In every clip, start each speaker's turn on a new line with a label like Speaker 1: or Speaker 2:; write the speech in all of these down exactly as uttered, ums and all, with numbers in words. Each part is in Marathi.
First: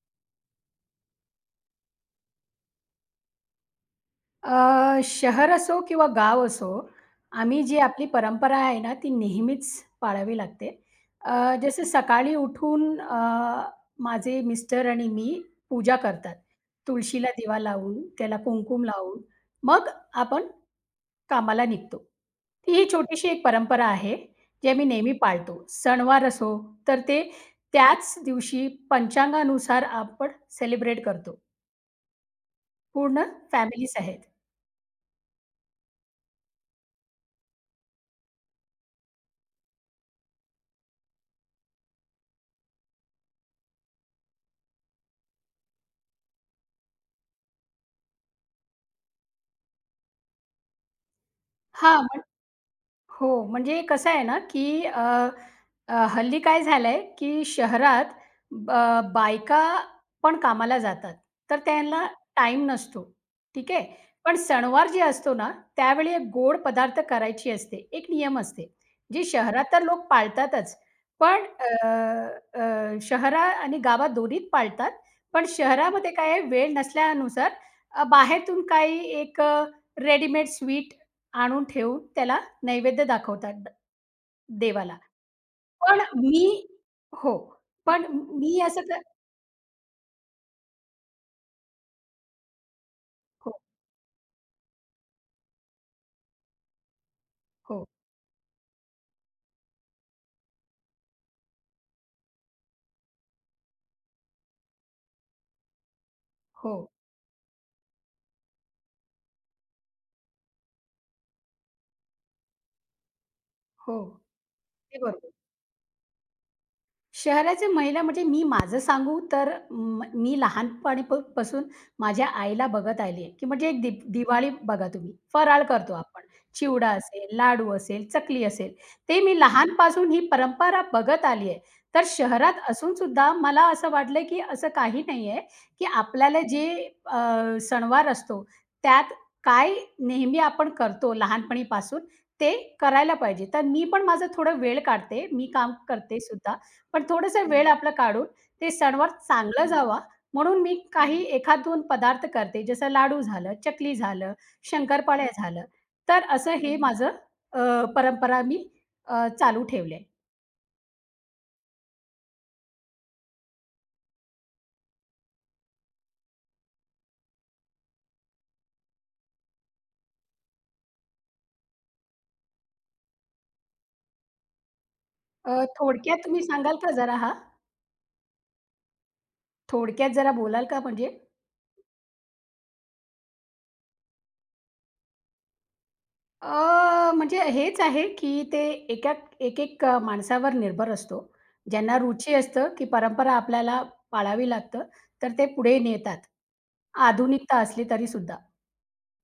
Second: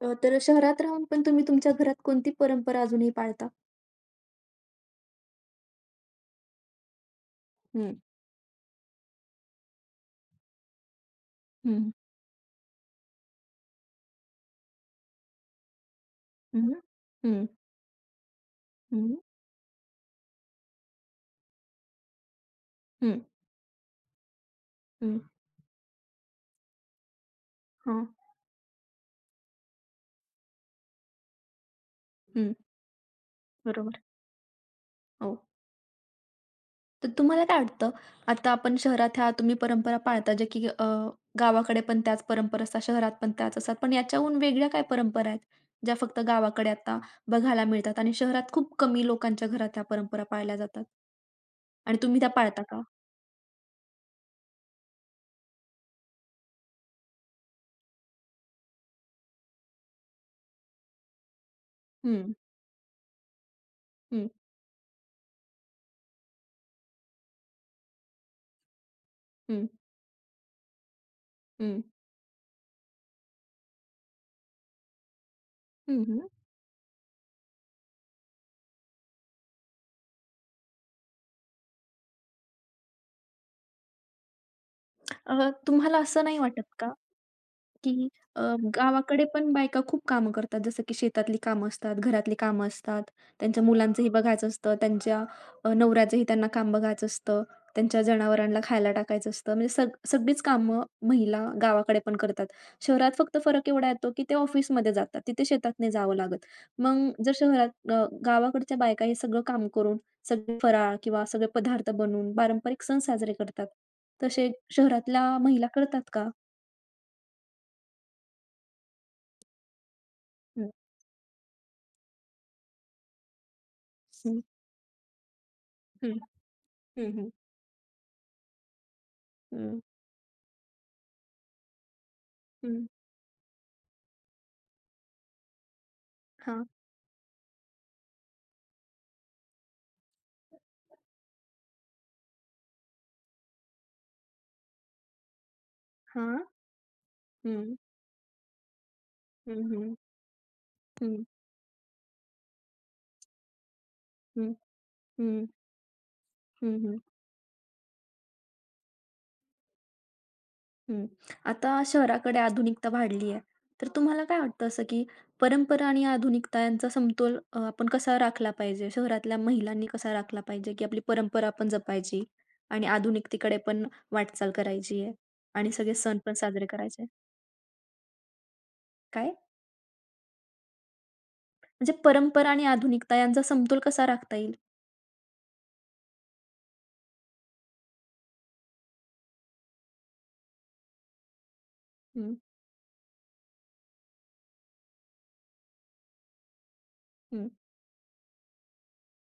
Speaker 1: अ, तर शहरात राहून पण तुम्ही तुमच्या घरात कोणती परंपरा अजूनही पाळता?
Speaker 2: अ, शहर असो किंवा गाव असो, आम्ही जी
Speaker 1: हं,
Speaker 2: आपली परंपरा आहे ना, ती नेहमीच पाळावी लागते. अ, जसं
Speaker 1: हं,
Speaker 2: सकाळी उठून अ, माझे मिस्टर आणि मी पूजा करतात.
Speaker 1: हं,
Speaker 2: तुळशीला
Speaker 1: हं,
Speaker 2: दिवा लावून, त्याला कुंकुम
Speaker 1: हं,
Speaker 2: लावून, मग आपण कामाला निघतो. ती ही
Speaker 1: हं,
Speaker 2: छोटीशी एक परंपरा आहे, जी आम्ही नेहमी
Speaker 1: हं.
Speaker 2: पाळतो. सणवार असो, तर ते
Speaker 1: हां,
Speaker 2: त्याच दिवशी पंचांगानुसार आपण सेलिब्रेट करतो.
Speaker 1: हं,
Speaker 2: पूर्ण फॅमिलीज
Speaker 1: बरोबर.
Speaker 2: आहेत.
Speaker 1: हो. तर तुम्हाला काय वाटतं, आता आपण शहरात ह्या तुम्ही परंपरा पाळता, जे की अ, गावाकडे पण त्याच परंपरा असतात, शहरात पण त्याच असतात. पण याच्याहून वेगळ्या काय परंपरा आहेत, ज्या फक्त गावाकडे आता बघायला मिळतात आणि शहरात खूप कमी लोकांच्या घरात ह्या परंपरा पाळल्या जातात? आणि
Speaker 2: हां.
Speaker 1: तुम्ही त्या पाळता का?
Speaker 2: हो, म्हणजे कसं आहे ना, की अ, अ, हल्ली काय झालंय, की शहरात ब बायका पण कामाला जातात. तर त्यांना
Speaker 1: हं,
Speaker 2: टाइम नसतो, ठीक आहे.
Speaker 1: हं,
Speaker 2: पण सणवार जे असतो ना, त्यावेळी एक गोड पदार्थ करायची असते. एक नियम असते. जे
Speaker 1: हं,
Speaker 2: शहरात तर लोक पाळतातच. पण
Speaker 1: हं,
Speaker 2: अ, अ, शहरा आणि गावात दोन्हीत पाळतात. पण
Speaker 1: हं,
Speaker 2: शहरामध्ये
Speaker 1: हं.
Speaker 2: काय आहे, वेळ नसल्यानुसार अ, बाहेरून काही एक रेडीमेड स्वीट आणून ठेवून त्याला नैवेद्य दाखवतात द देवाला.
Speaker 1: अ, तुम्हाला
Speaker 2: पण
Speaker 1: असं नाही
Speaker 2: मी
Speaker 1: वाटत का
Speaker 2: हो. पण
Speaker 1: की अ,
Speaker 2: मी असं क
Speaker 1: गावाकडे पण बायका खूप कामं करतात. जसं की शेतातली कामं असतात, घरातली कामं असतात,
Speaker 2: हो,
Speaker 1: त्यांच्या मुलांचंही बघायचं असतं, त्यांच्या अ, नवऱ्याचंही त्यांना काम बघायचं असतं,
Speaker 2: हो,
Speaker 1: त्यांच्या जनावरांना खायला टाकायचं असतं. म्हणजे सग सगळीच कामं महिला गावाकडे पण करतात. शहरात फक्त फरक एवढा येतो, की ते ऑफिसमध्ये जातात. तिथे शेतात नाही जावं लागत.
Speaker 2: हो,
Speaker 1: मग जर शहरात अ, गावाकडच्या बायका हे सगळं काम करून, सगळे फराळ किंवा सगळे पदार्थ बनवून पारंपरिक सण साजरे करतात.
Speaker 2: हो.
Speaker 1: तसे
Speaker 2: ते
Speaker 1: शहरातल्या
Speaker 2: बरोबर.
Speaker 1: महिला करतात का?
Speaker 2: शहराच्या महिला म्हणजे मी माझं सांगू तर म मी
Speaker 1: हं,
Speaker 2: लहानपणी प पासून माझ्या आईला बघत आली आहे, की म्हणजे एक दीप दिवाळी बघा तुम्ही, फराळ करतो
Speaker 1: हं.
Speaker 2: आपण. चिवडा
Speaker 1: हं,
Speaker 2: असेल,
Speaker 1: हं,
Speaker 2: लाडू असेल, चकली असेल, ते मी
Speaker 1: हं,
Speaker 2: लहानपासून ही परंपरा बघत आली आहे. तर शहरात
Speaker 1: हं.
Speaker 2: असून सुद्धा मला असं वाटलं, की असं काही नाही आहे, की आपल्याला
Speaker 1: हां,
Speaker 2: जे अ, सणवार असतो, त्यात काय नेहमी आपण करतो लहानपणीपासून, ते करायला पाहिजे. तर मी पण माझा थोडा वेळ काढते, मी काम करते
Speaker 1: हां.
Speaker 2: सुद्धा. पण थोडासा वेळ
Speaker 1: हं,
Speaker 2: आपला काढून ते सणवार
Speaker 1: हं,
Speaker 2: चांगला
Speaker 1: हं,
Speaker 2: जावा म्हणून मी काही
Speaker 1: हं,
Speaker 2: एक-दोन पदार्थ करते. जसं लाडू झालं, चकली झालं,
Speaker 1: हं,
Speaker 2: शंकरपाळ्या
Speaker 1: हं,
Speaker 2: झालं. तर असं
Speaker 1: हं,
Speaker 2: हे
Speaker 1: हं,
Speaker 2: माझं अ, परंपरा मी अ, चालू ठेवली आहे.
Speaker 1: हं. आता शहराकडे आधुनिकता वाढली आहे. तर तुम्हाला काय वाटतं असं, की परंपरा आणि आधुनिकता यांचा समतोल अ, आपण कसा राखला पाहिजे? शहरातल्या महिलांनी कसा राखला पाहिजे, की आपली परंपरा पण जपायची आणि आधुनिकतेकडे पण वाटचाल करायची आहे
Speaker 2: अ,
Speaker 1: आणि सगळे सण
Speaker 2: थोडक्यात
Speaker 1: पण
Speaker 2: तुम्ही
Speaker 1: साजरे
Speaker 2: सांगाल का
Speaker 1: करायचे.
Speaker 2: जरा हा,
Speaker 1: काय?
Speaker 2: थोडक्यात जरा बोलाल का म्हणजे?
Speaker 1: म्हणजे परंपरा आणि आधुनिकता यांचा समतोल कसा राखता येईल?
Speaker 2: अ, म्हणजे हेच आहे, की ते एका एक-एक माणसावर निर्भर असतो. ज्यांना
Speaker 1: हं,
Speaker 2: रुची असतं, की परंपरा आपल्याला पाळावी लागतं, तर ते पुढे नेतात.
Speaker 1: हं.
Speaker 2: आधुनिकता असली तरीसुद्धा.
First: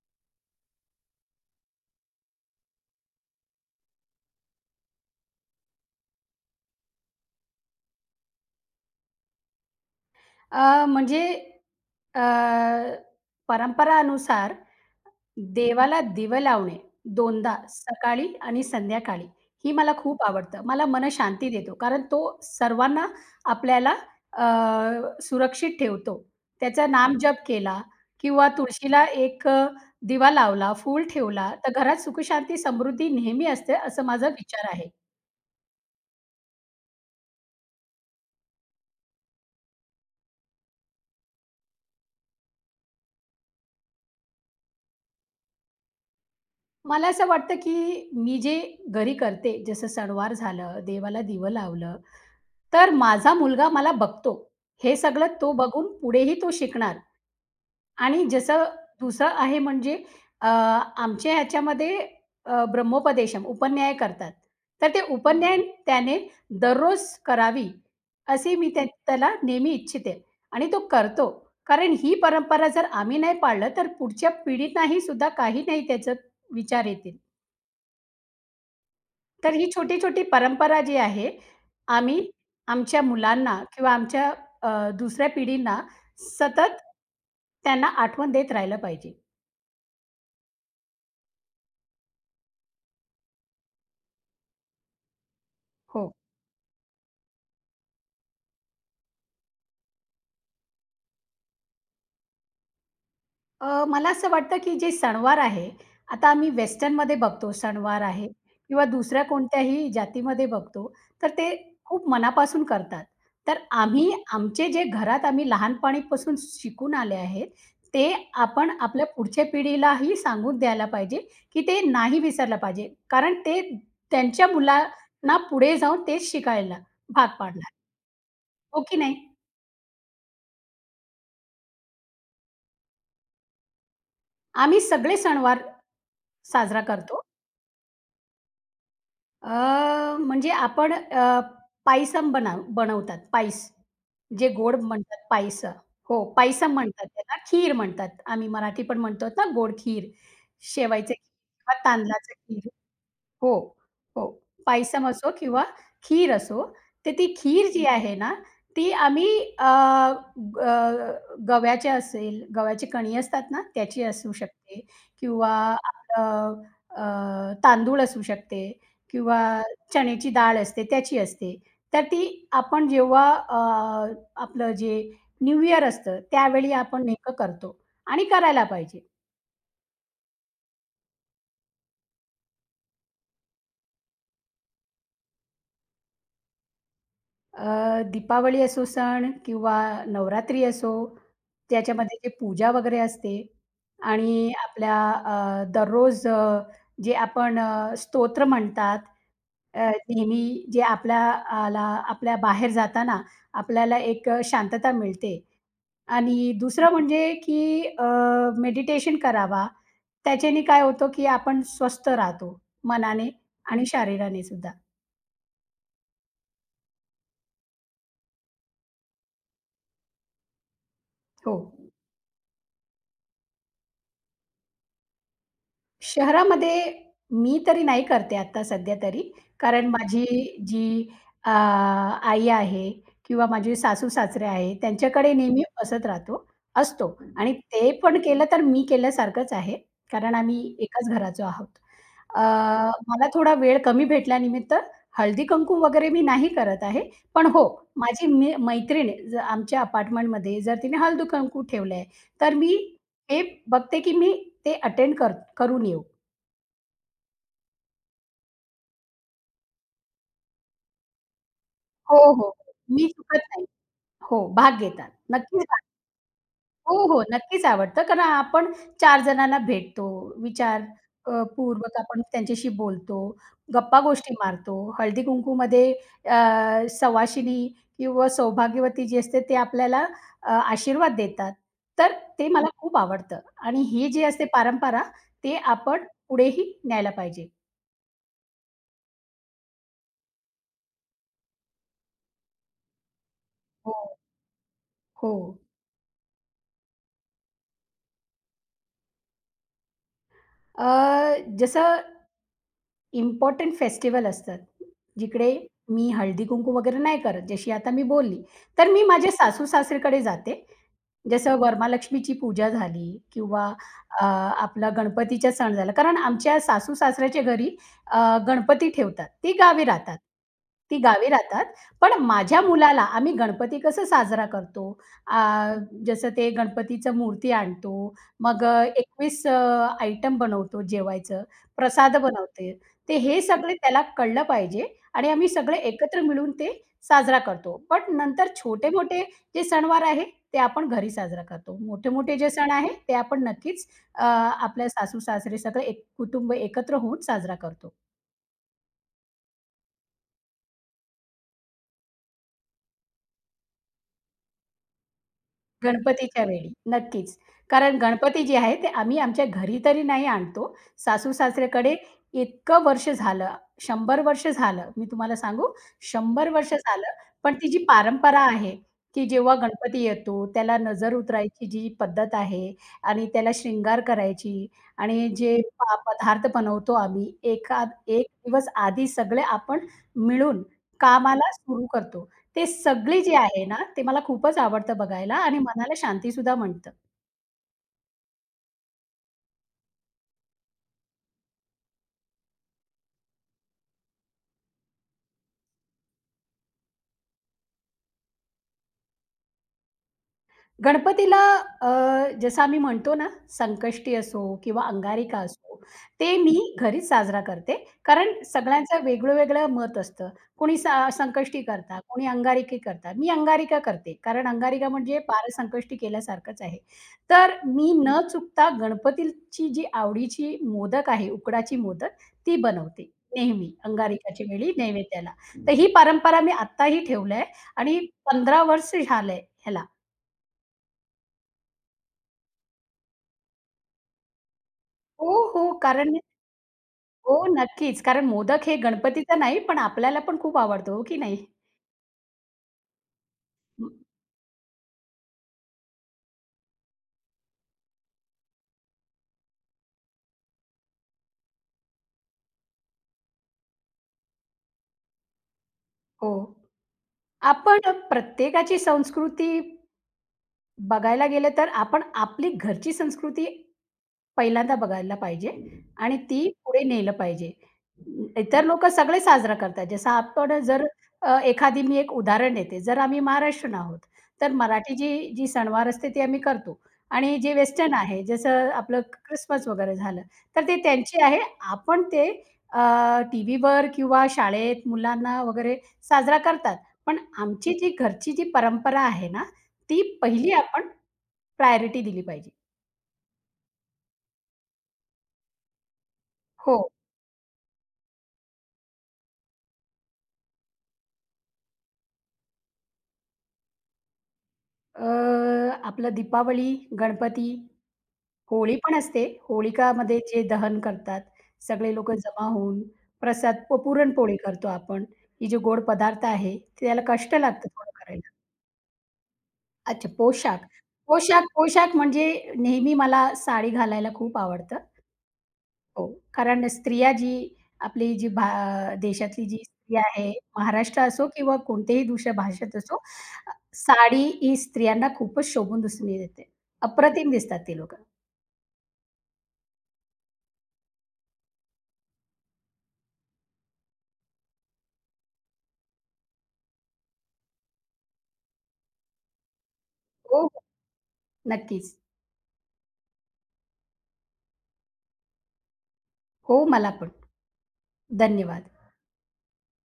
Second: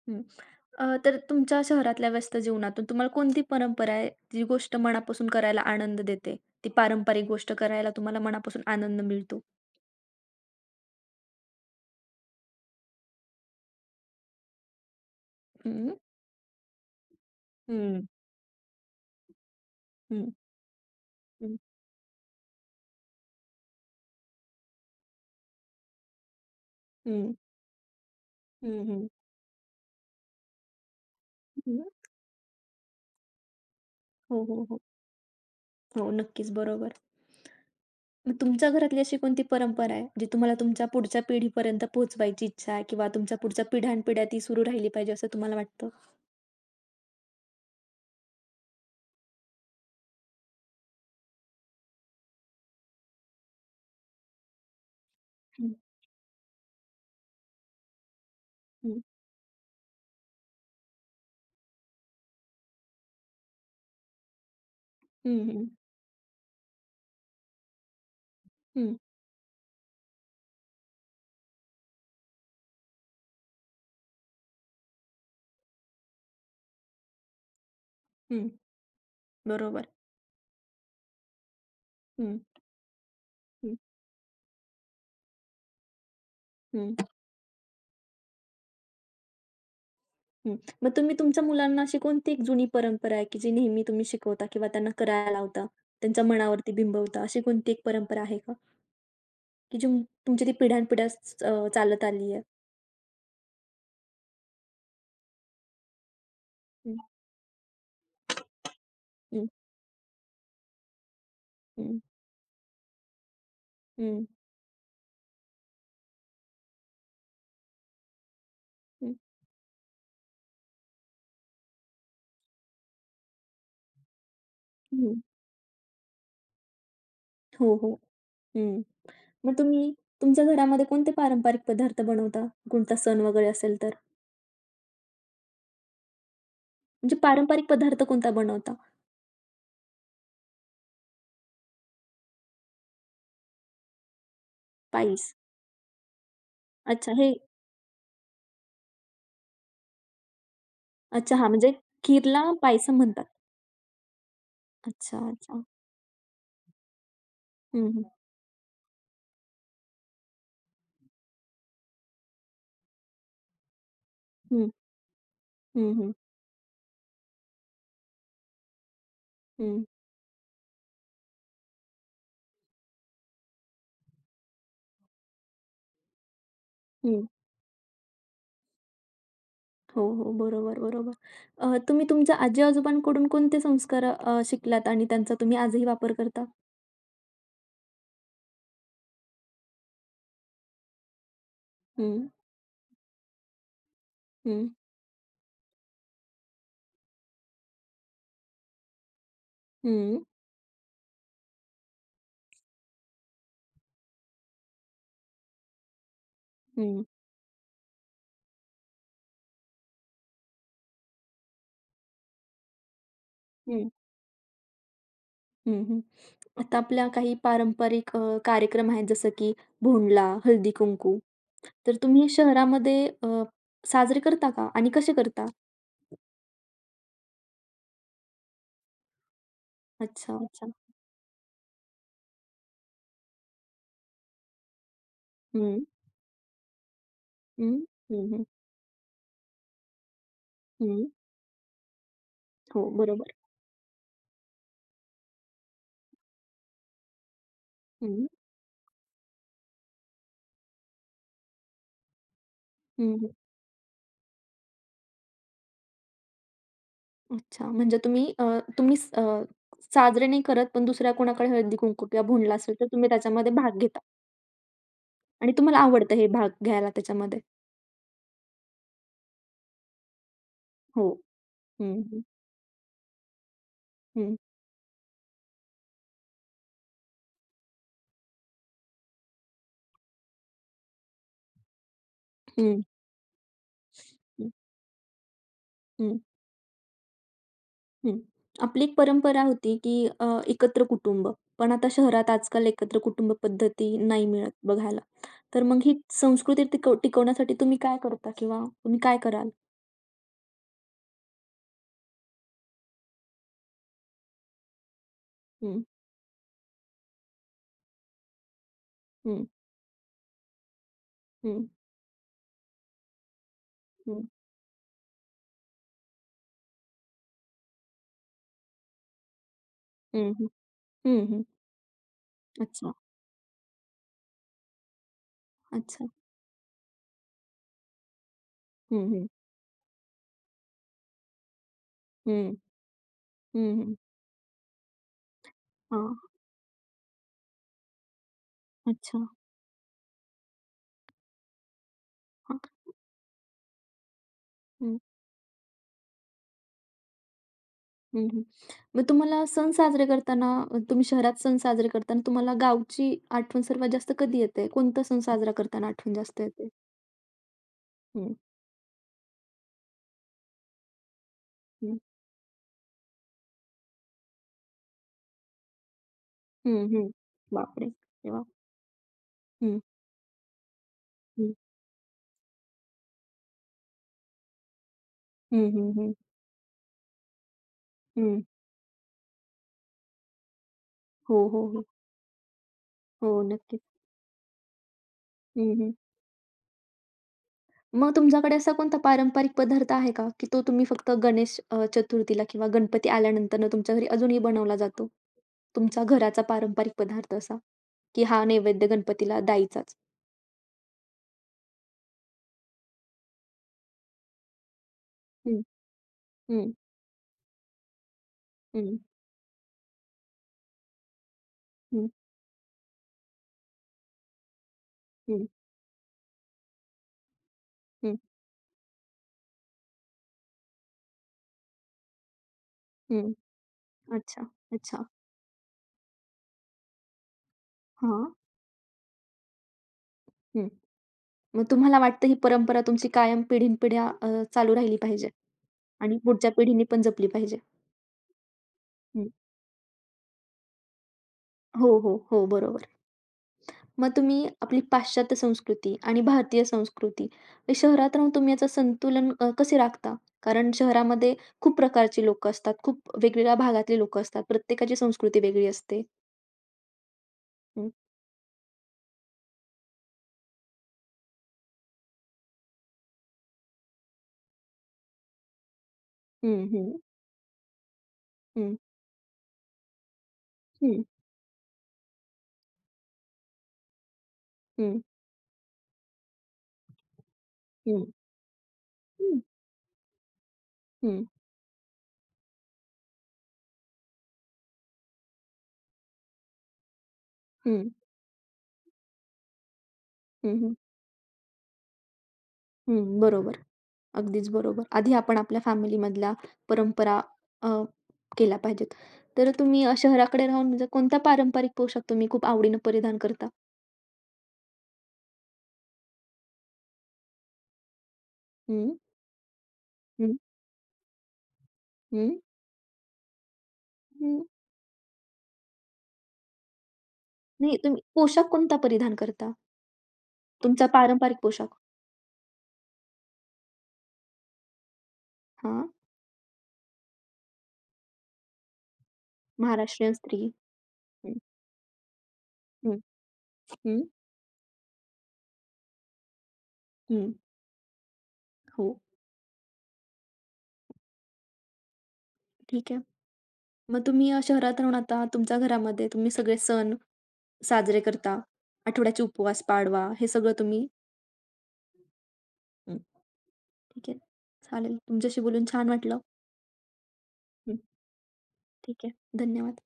Speaker 1: हं. अ, तर तुमच्या शहरातल्या व्यस्त जीवनातून तुम्हाला कोणती परंपरा आहे, जी गोष्ट मनापासून करायला आनंद देते? ती पारंपरिक गोष्ट करायला तुम्हाला मनापासून आनंद मिळतो?
Speaker 2: अ, म्हणजे अ, परंपरानुसार
Speaker 1: हं, हं,
Speaker 2: देवाला दिवं लावणे दोनदा
Speaker 1: हं,
Speaker 2: सकाळी आणि संध्याकाळी. ही मला खूप
Speaker 1: हं,
Speaker 2: आवडतं. मला मन शांती
Speaker 1: हं,
Speaker 2: देतो. कारण तो सर्वांना आपल्याला अ, सुरक्षित ठेवतो. त्याचं नामजप केला किंवा
Speaker 1: हं,
Speaker 2: तुळशीला
Speaker 1: हं,
Speaker 2: एक अ, दिवा लावला, फूल ठेवला, तर
Speaker 1: हं.
Speaker 2: घरात सुखशांती, समृद्धी नेहमी असते, असं माझा
Speaker 1: हो, हो,
Speaker 2: विचार
Speaker 1: हो.
Speaker 2: आहे.
Speaker 1: हो, नक्कीच, बरोबर. मग तुमच्या घरातली अशी कोणती परंपरा आहे, जी तुम्हाला तुमच्या पुढच्या पिढीपर्यंत पोहोचवायची इच्छा आहे किंवा तुमच्या पुढच्या पिढ्यानपिढ्या ती सुरू राहिली पाहिजे असं तुम्हाला वाटतं?
Speaker 2: मला असं वाटतं, की मी जे घरी करते, जसं सणवार झालं, देवाला दिवं लावलं, तर माझा मुलगा मला बघतो. हे सगळं तो
Speaker 1: हं,
Speaker 2: बघून पुढेही तो शिकणार आणि जसं
Speaker 1: हं,
Speaker 2: दुसरं आहे म्हणजे अ, आमच्या ह्याच्यामध्ये अ, ब्रह्मोपदेशम उपन्याय करतात. तर ते
Speaker 1: हं,
Speaker 2: उपन्याय
Speaker 1: हं,
Speaker 2: त्याने दररोज करावी, असे मी त्या
Speaker 1: हं,
Speaker 2: त्याला नेहमी इच्छिते आणि तो करतो. कारण ही परंपरा जर आम्ही नाही पाळलं, तर पुढच्या पिढींनाही सुद्धा काही नाही त्याचं विचार येतील.
Speaker 1: हं.
Speaker 2: तर ही
Speaker 1: बरोबर.
Speaker 2: छोटी-छोटी परंपरा जी आहे, आम्ही
Speaker 1: हं,
Speaker 2: आमच्या मुलांना
Speaker 1: हं,
Speaker 2: किंवा आमच्या अ, दुसऱ्या पिढींना सतत
Speaker 1: हं.
Speaker 2: त्यांना आठवण देत राहिलं पाहिजे.
Speaker 1: हं. मग तुम्ही तुमच्या मुलांना अशी कोणती एक जुनी परंपरा आहे, की जी नेहमी तुम्ही शिकवता किंवा त्यांना करायला लावता,
Speaker 2: हो.
Speaker 1: त्यांच्या मनावरती बिंबवता, अशी कोणती एक परंपरा आहे का? की जी तुमची ती पिढ्यानपिढ्या च अ, चालत आली आहे?
Speaker 2: अ, मला असं वाटतं, की जे सणवार आहे, आता आम्ही
Speaker 1: हं,
Speaker 2: वेस्टर्नमध्ये बघतो सणवार आहे किंवा दुसऱ्या
Speaker 1: हं,
Speaker 2: कोणत्याही जातीमध्ये बघतो, तर ते
Speaker 1: हं,
Speaker 2: खूप मनापासून करतात. तर आम्ही
Speaker 1: हं,
Speaker 2: आमचे जे घरात आम्ही लहानपणीपासून शिकून आले आहेत, ते आपण आपल्या
Speaker 1: हं,
Speaker 2: पुढच्या पिढीलाही सांगून द्यायला पाहिजे, की ते नाही विसरलं पाहिजे. कारण ते त्यांच्या
Speaker 1: हं.
Speaker 2: मुलांना पुढे जाऊन तेच शिकायला भाग पाडणार,
Speaker 1: हो, हो. हं.
Speaker 2: हो की नाही?
Speaker 1: मग तुम्ही तुमच्या घरामध्ये कोणते पारंपरिक पदार्थ बनवता? कोणता सण वगैरे असेल तर?
Speaker 2: आम्ही सगळे सणवार साजरा
Speaker 1: म्हणजे
Speaker 2: करतो.
Speaker 1: पारंपरिक पदार्थ कोणता बनवता?
Speaker 2: अ, म्हणजे आपण अ, पायसम बनव बनवतात पायस. जे गोड
Speaker 1: पायस.
Speaker 2: म्हणतात पायसं. हो, पायसम म्हणतात
Speaker 1: अच्छा हे
Speaker 2: त्याला. खीर म्हणतात. आम्ही मराठी पण म्हणतो ना गोड खीर. शेवयाचं खीर
Speaker 1: अच्छा हां, म्हणजे
Speaker 2: किंवा तांदळाचं
Speaker 1: खीरला
Speaker 2: खीर.
Speaker 1: पायसम म्हणतात.
Speaker 2: हो, हो. पायसम
Speaker 1: अच्छा,
Speaker 2: असो
Speaker 1: अच्छा.
Speaker 2: किंवा खीर असो, तर ती खीर जी
Speaker 1: हं, हं,
Speaker 2: आहे ना, ती आम्ही अ, ग गव्याची असेल, गव्याची कणी असतात ना, त्याची असू
Speaker 1: हं,
Speaker 2: शकते किंवा
Speaker 1: हं, हं,
Speaker 2: आपलं अ, तांदूळ असू शकते किंवा
Speaker 1: हं,
Speaker 2: चण्याची डाळ असते, त्याची असते. तर ती आपण जेव्हा अ, आपलं जे न्यू इयर असतं, त्यावेळी आपण
Speaker 1: हं.
Speaker 2: नेमकं करतो आणि करायला पाहिजे.
Speaker 1: हो, हो. बरोबर, बरोबर. अ, तुम्ही तुमच्या आजी-आजोबांकडून कोणते संस्कार अ, शिकलात आणि त्यांचा तुम्ही आजही वापर करता?
Speaker 2: अ, दीपावली असो सण किंवा नवरात्री असो, त्याच्यामध्ये
Speaker 1: हं,
Speaker 2: जे पूजा वगैरे असते आणि
Speaker 1: हं,
Speaker 2: आपल्या अ, दररोज अ, जे आपण अ, स्तोत्र म्हणतात, अ,
Speaker 1: हं,
Speaker 2: नेहमी जे आपल्या आला आपल्या बाहेर जाताना आपल्याला एक अ, शांतता मिळते. आणि दुसरं
Speaker 1: हं,
Speaker 2: म्हणजे की अ, मेडिटेशन करावा. त्याच्याने काय होतं की आपण स्वस्थ राहतो मनाने आणि
Speaker 1: हं,
Speaker 2: शरीराने सुद्धा.
Speaker 1: हं, हं. आता आपल्या काही पारंपरिक अ, कार्यक्रम आहेत जसं की भोंडला, हळदी-कुंकू.
Speaker 2: हो.
Speaker 1: तर तुम्ही हे शहरामध्ये अ, साजरे करता का आणि कसे करता?
Speaker 2: शहरामध्ये मी तरी नाही करते आता सध्या तरी. कारण माझी
Speaker 1: अच्छा, अच्छा.
Speaker 2: जी अ, आई आहे किंवा माझे सासू-सासरे आहे, त्यांच्याकडे नेहमी
Speaker 1: हं,
Speaker 2: बसत राहतो असतो आणि
Speaker 1: हं,
Speaker 2: ते पण
Speaker 1: हं, हं,
Speaker 2: केलं तर मी केल्यासारखंच आहे. कारण आम्ही
Speaker 1: हं.
Speaker 2: एकाच घराचो आहोत. अ,
Speaker 1: हो,
Speaker 2: मला
Speaker 1: बरोबर.
Speaker 2: थोडा वेळ कमी भेटल्यानिमित्त हळदी-कुंकू वगैरे मी नाही करत आहे. पण हो,
Speaker 1: हं,
Speaker 2: माझी मी मैत्रीण ज आमच्या अपार्टमेंटमध्ये जर तिने हळदी-कुंकू ठेवलंय, तर मी
Speaker 1: हं,
Speaker 2: हे बघते की मी ते अटेंड करतो. करून येऊ.
Speaker 1: अच्छा, म्हणजे तुम्ही अ, तुम्ही स अ, साजरे नाही करत, पण दुसऱ्या कोणाकडे हळदी-कुंकू
Speaker 2: हो,
Speaker 1: किंवा
Speaker 2: हो.
Speaker 1: भोंडला असेल, तर तुम्ही
Speaker 2: मी चुकत
Speaker 1: त्याच्यामध्ये
Speaker 2: नाही.
Speaker 1: भाग घेता
Speaker 2: हो, भाग घेतात.
Speaker 1: आणि
Speaker 2: नक्कीच
Speaker 1: तुम्हाला
Speaker 2: भाग
Speaker 1: आवडतं हे भाग घ्यायला
Speaker 2: हो, हो.
Speaker 1: त्याच्यामध्ये.
Speaker 2: नक्कीच आवडतं कारण आपण चार जणांना भेटतो. विचार
Speaker 1: हो.
Speaker 2: अ,
Speaker 1: हं,
Speaker 2: पूर्वक आपण
Speaker 1: हं.
Speaker 2: त्यांच्याशी बोलतो,
Speaker 1: हं,
Speaker 2: गप्पा-गोष्टी मारतो. हळदी-कुंकूमध्ये अ, सुवासिनी किंवा सौभाग्यवती जी असते ते आपल्याला अ, आशीर्वाद देतात. तर ते मला
Speaker 1: हं,
Speaker 2: खूप आवडतं आणि ही जी असते
Speaker 1: हं,
Speaker 2: परंपरा ते आपण
Speaker 1: हं,
Speaker 2: पुढेही न्यायला पाहिजे.
Speaker 1: हं. आपली एक परंपरा होती, की अ, एकत्र कुटुंब. पण आता शहरात आजकाल एकत्र कुटुंब
Speaker 2: हो.
Speaker 1: पद्धती नाही मिळत बघायला.
Speaker 2: हो.
Speaker 1: तर मग ही संस्कृती टिकव टिकवण्यासाठी तुम्ही काय करता किंवा तुम्ही काय कराल?
Speaker 2: अ, जसं इम्पॉर्टंट फेस्टिवल असतात. जिकडे
Speaker 1: हं,
Speaker 2: मी हळदी-कुंकू वगैरे नाही करत, जशी आता मी बोलली. तर मी माझ्या
Speaker 1: हं,
Speaker 2: सासू-सासरीकडे जाते. जसं
Speaker 1: हं,
Speaker 2: वरमालक्ष्मीची पूजा झाली किंवा
Speaker 1: हं,
Speaker 2: अ, आपला गणपतीचा सण झाला. कारण आमच्या सासू-सासऱ्याच्या घरी अ, गणपती ठेवतात. ती गावी राहतात.
Speaker 1: हं, हं,
Speaker 2: ती गावी
Speaker 1: हं,
Speaker 2: राहतात. पण माझ्या
Speaker 1: अच्छा,
Speaker 2: मुलाला आम्ही गणपती कसं साजरा करतो, अ,
Speaker 1: अच्छा.
Speaker 2: जसं ते गणपतीचं मूर्ती आणतो, मग अ,
Speaker 1: हं, हं,
Speaker 2: आयटम बनवतो जेवायचं, प्रसाद
Speaker 1: हं,
Speaker 2: बनवते ते हे सगळे
Speaker 1: हं,
Speaker 2: त्याला कळलं पाहिजे आणि आम्ही सगळे
Speaker 1: हां,
Speaker 2: एकत्र मिळून ते साजरा करतो. बट नंतर
Speaker 1: अच्छा.
Speaker 2: छोटे-मोठे जे सणवार आहे, ते आपण घरी साजरा करतो. मोठे-मोठे जे
Speaker 1: हां.
Speaker 2: सण आहे, ते आपण नक्कीच अ, आपल्या
Speaker 1: हं,
Speaker 2: सासू-सासरे सगळे एक कुटुंब एकत्र होऊन साजरा करतो.
Speaker 1: हं, हं. मग तुम्हाला सण साजरे करताना अ, तुम्ही शहरात सण साजरे करताना तुम्हाला गावची आठवण सर्वात जास्त कधी येते? कोणता सण साजरा करताना आठवण जास्त
Speaker 2: गणपतीच्या
Speaker 1: येते?
Speaker 2: वेळी. नक्कीच. कारण
Speaker 1: हं,
Speaker 2: गणपती जे आहे ते आम्ही आमच्या घरी तरी नाही आणतो. सासू-सासऱ्याकडे
Speaker 1: हं.
Speaker 2: इतकं वर्ष झालं, शंभर वर्ष झालं. मी तुम्हाला सांगू शंभर वर्ष
Speaker 1: हं, हं.
Speaker 2: झालं. पण ती जी
Speaker 1: बापरे! अरे
Speaker 2: परंपरा
Speaker 1: वाह!
Speaker 2: आहे, की जेव्हा
Speaker 1: हं,
Speaker 2: गणपती येतो त्याला नजर
Speaker 1: हं.
Speaker 2: उतरायची जी पद्धत आहे आणि त्याला शृंगार करायची आणि जे
Speaker 1: हं, हं,
Speaker 2: प
Speaker 1: हं.
Speaker 2: पदार्थ बनवतो आम्ही एखाद एक
Speaker 1: हं.
Speaker 2: दिवस आधी सगळे आपण मिळून
Speaker 1: हो,
Speaker 2: कामाला
Speaker 1: हो, हो.
Speaker 2: सुरू करतो. ते सगळी
Speaker 1: हो,
Speaker 2: जी आहे ना,
Speaker 1: नक्कीच.
Speaker 2: ते मला खूपच आवडतं बघायला आणि
Speaker 1: हं, हं.
Speaker 2: मनाला शांतीसुद्धा म्हणतं.
Speaker 1: मग तुमच्याकडे असा कोणता पारंपरिक पदार्थ आहे का, की तो तुम्ही फक्त गणेश अ, चतुर्थीला किंवा गणपती आल्यानंतरनं तुमच्या घरी अजूनही बनवला जातो? तुमचा घराचा पारंपरिक पदार्थ असा, की हा नैवेद्य गणपतीला द्यायचाच?
Speaker 2: गणपतीला अ, जसं आम्ही म्हणतो ना, संकष्टी असो किंवा अंगारिका
Speaker 1: हं,
Speaker 2: असो, ते मी
Speaker 1: हं,
Speaker 2: घरीच साजरा करते. कारण
Speaker 1: हं,
Speaker 2: सगळ्यांचं वेगळं-वेगळं मत असतं. कोणी स संकष्टी करतात,
Speaker 1: हं,
Speaker 2: कोणी अंगारिकी करतात. मी अंगारिका करते. कारण अंगारिका म्हणजे
Speaker 1: हं,
Speaker 2: पारसंकष्टी केल्यासारखंच आहे. तर मी
Speaker 1: हं,
Speaker 2: न चुकता गणपतीची जी आवडीची मोदक आहे, उकडाची मोदक, ती बनवते
Speaker 1: हं.
Speaker 2: नेहमी
Speaker 1: अच्छा,
Speaker 2: अंगारिकाच्या वेळी
Speaker 1: अच्छा.
Speaker 2: नैवेद्याला. तर ही परंपरा मी आत्ताही ठेवलंय आणि
Speaker 1: हां,
Speaker 2: पंधरा वर्ष झालंय ह्याला.
Speaker 1: हं. मग तुम्हाला वाटतं ही परंपरा तुमची कायम पिढीनपिढ्या अ, चालू राहिली पाहिजे
Speaker 2: हो, हो.
Speaker 1: आणि
Speaker 2: कारण
Speaker 1: पुढच्या पिढीने पण जपली
Speaker 2: हो,
Speaker 1: पाहिजे.
Speaker 2: नक्कीच. कारण मोदक हे
Speaker 1: हं.
Speaker 2: गणपतीचं नाही, पण आपल्याला पण खूप आवडतो, हो की नाही?
Speaker 1: हो, हो, हो. बरोबर.
Speaker 2: हं,
Speaker 1: मग तुम्ही आपली पाश्चात्य संस्कृती आणि भारतीय संस्कृती हे शहरात राहून तुम्ही याचं संतुलन अ, कसे राखता? कारण शहरामध्ये खूप प्रकारची लोक असतात, खूप वेगवेगळ्या भागातली लोकं असतात. प्रत्येकाची संस्कृती वेगळी असते.
Speaker 2: हो. आपण
Speaker 1: हं,
Speaker 2: प्रत्येकाची संस्कृती बघायला गेलं तर आपण आपली घरची संस्कृती पहिल्यांदा बघायला पाहिजे आणि ती
Speaker 1: हं,
Speaker 2: पुढे
Speaker 1: हं,
Speaker 2: नेलं पाहिजे. इतर
Speaker 1: हं,
Speaker 2: लोक सगळे साजरा करतात. जसं आपण जर
Speaker 1: हं,
Speaker 2: अ, एखादी मी एक उदाहरण देते. जर आम्ही महाराष्ट्रीयन आहोत, तर मराठी
Speaker 1: हं,
Speaker 2: जी जी सणवार असते ती आम्ही करतो आणि जे वेस्टर्न
Speaker 1: हं,
Speaker 2: आहे, जसं आपलं
Speaker 1: हं,
Speaker 2: क्रिसमस वगैरे झालं, तर ते
Speaker 1: हं,
Speaker 2: त्यांची आहे. आपण ते अ, टीव्हीवर किंवा शाळेत मुलांना वगैरे साजरा करतात. पण आमची
Speaker 1: हं,
Speaker 2: जी घरची जी परंपरा आहे ना, ती पहिली
Speaker 1: हं, हं,
Speaker 2: आपण प्रायोरिटी दिली पाहिजे.
Speaker 1: हं. बरोबर. अगदीच बरोबर. आधी आपण आपल्या फॅमिलीमधल्या
Speaker 2: हो.
Speaker 1: परंपरा अ, केल्या पाहिजेत. तर तुम्ही अ, शहराकडे राहून म्हणजे कोणता पारंपरिक पोशाख तुम्ही खूप आवडीनं परिधान करता?
Speaker 2: अ, आपलं दीपावली, गणपती, होळी
Speaker 1: हं,
Speaker 2: पण असते. होळिकामध्ये
Speaker 1: हं,
Speaker 2: जे दहन करतात, सगळे लोकं
Speaker 1: हं,
Speaker 2: जमा होऊन प्रसाद प पुरणपोळी
Speaker 1: हं.
Speaker 2: करतो आपण. ही जे गोड पदार्थ आहे, ते त्याला कष्ट लागतं
Speaker 1: नाही,
Speaker 2: थोडं
Speaker 1: तुम्ही
Speaker 2: करायला.
Speaker 1: पोशाख कोणता परिधान करता?
Speaker 2: अच्छा पोशाख.
Speaker 1: तुमचा पारंपरिक
Speaker 2: पोशाख,
Speaker 1: पोशाख?
Speaker 2: पोशाख म्हणजे नेहमी मला साडी घालायला खूप आवडतं.
Speaker 1: हां,
Speaker 2: हो, कारण स्त्रिया जी आपली जी भा देशातली जी स्त्री
Speaker 1: महाराष्ट्रीयन
Speaker 2: आहे,
Speaker 1: स्त्री.
Speaker 2: महाराष्ट्र असो
Speaker 1: हं,
Speaker 2: किंवा कोणत्याही दुसऱ्या भाषेत असो,
Speaker 1: हं,
Speaker 2: अ,
Speaker 1: हं,
Speaker 2: साडी ही स्त्रियांना खूपच शोभून दिसून येते. अप्रतिम
Speaker 1: हं.
Speaker 2: दिसतात ते लोकं.
Speaker 1: हो, ठीक आहे. मग तुम्ही अ, शहरात राहून आता तुमच्या घरामध्ये तुम्ही सगळे सण साजरे करता. आठवड्याचे उपवास, पाडवा हे
Speaker 2: हो, हो.
Speaker 1: सगळं तुम्ही
Speaker 2: नक्कीच.
Speaker 1: हं, ठीक आहे. चालेल. तुमच्याशी बोलून छान वाटलं.
Speaker 2: हो, मला पण.
Speaker 1: हं,
Speaker 2: धन्यवाद.
Speaker 1: ठीक आहे. धन्यवाद.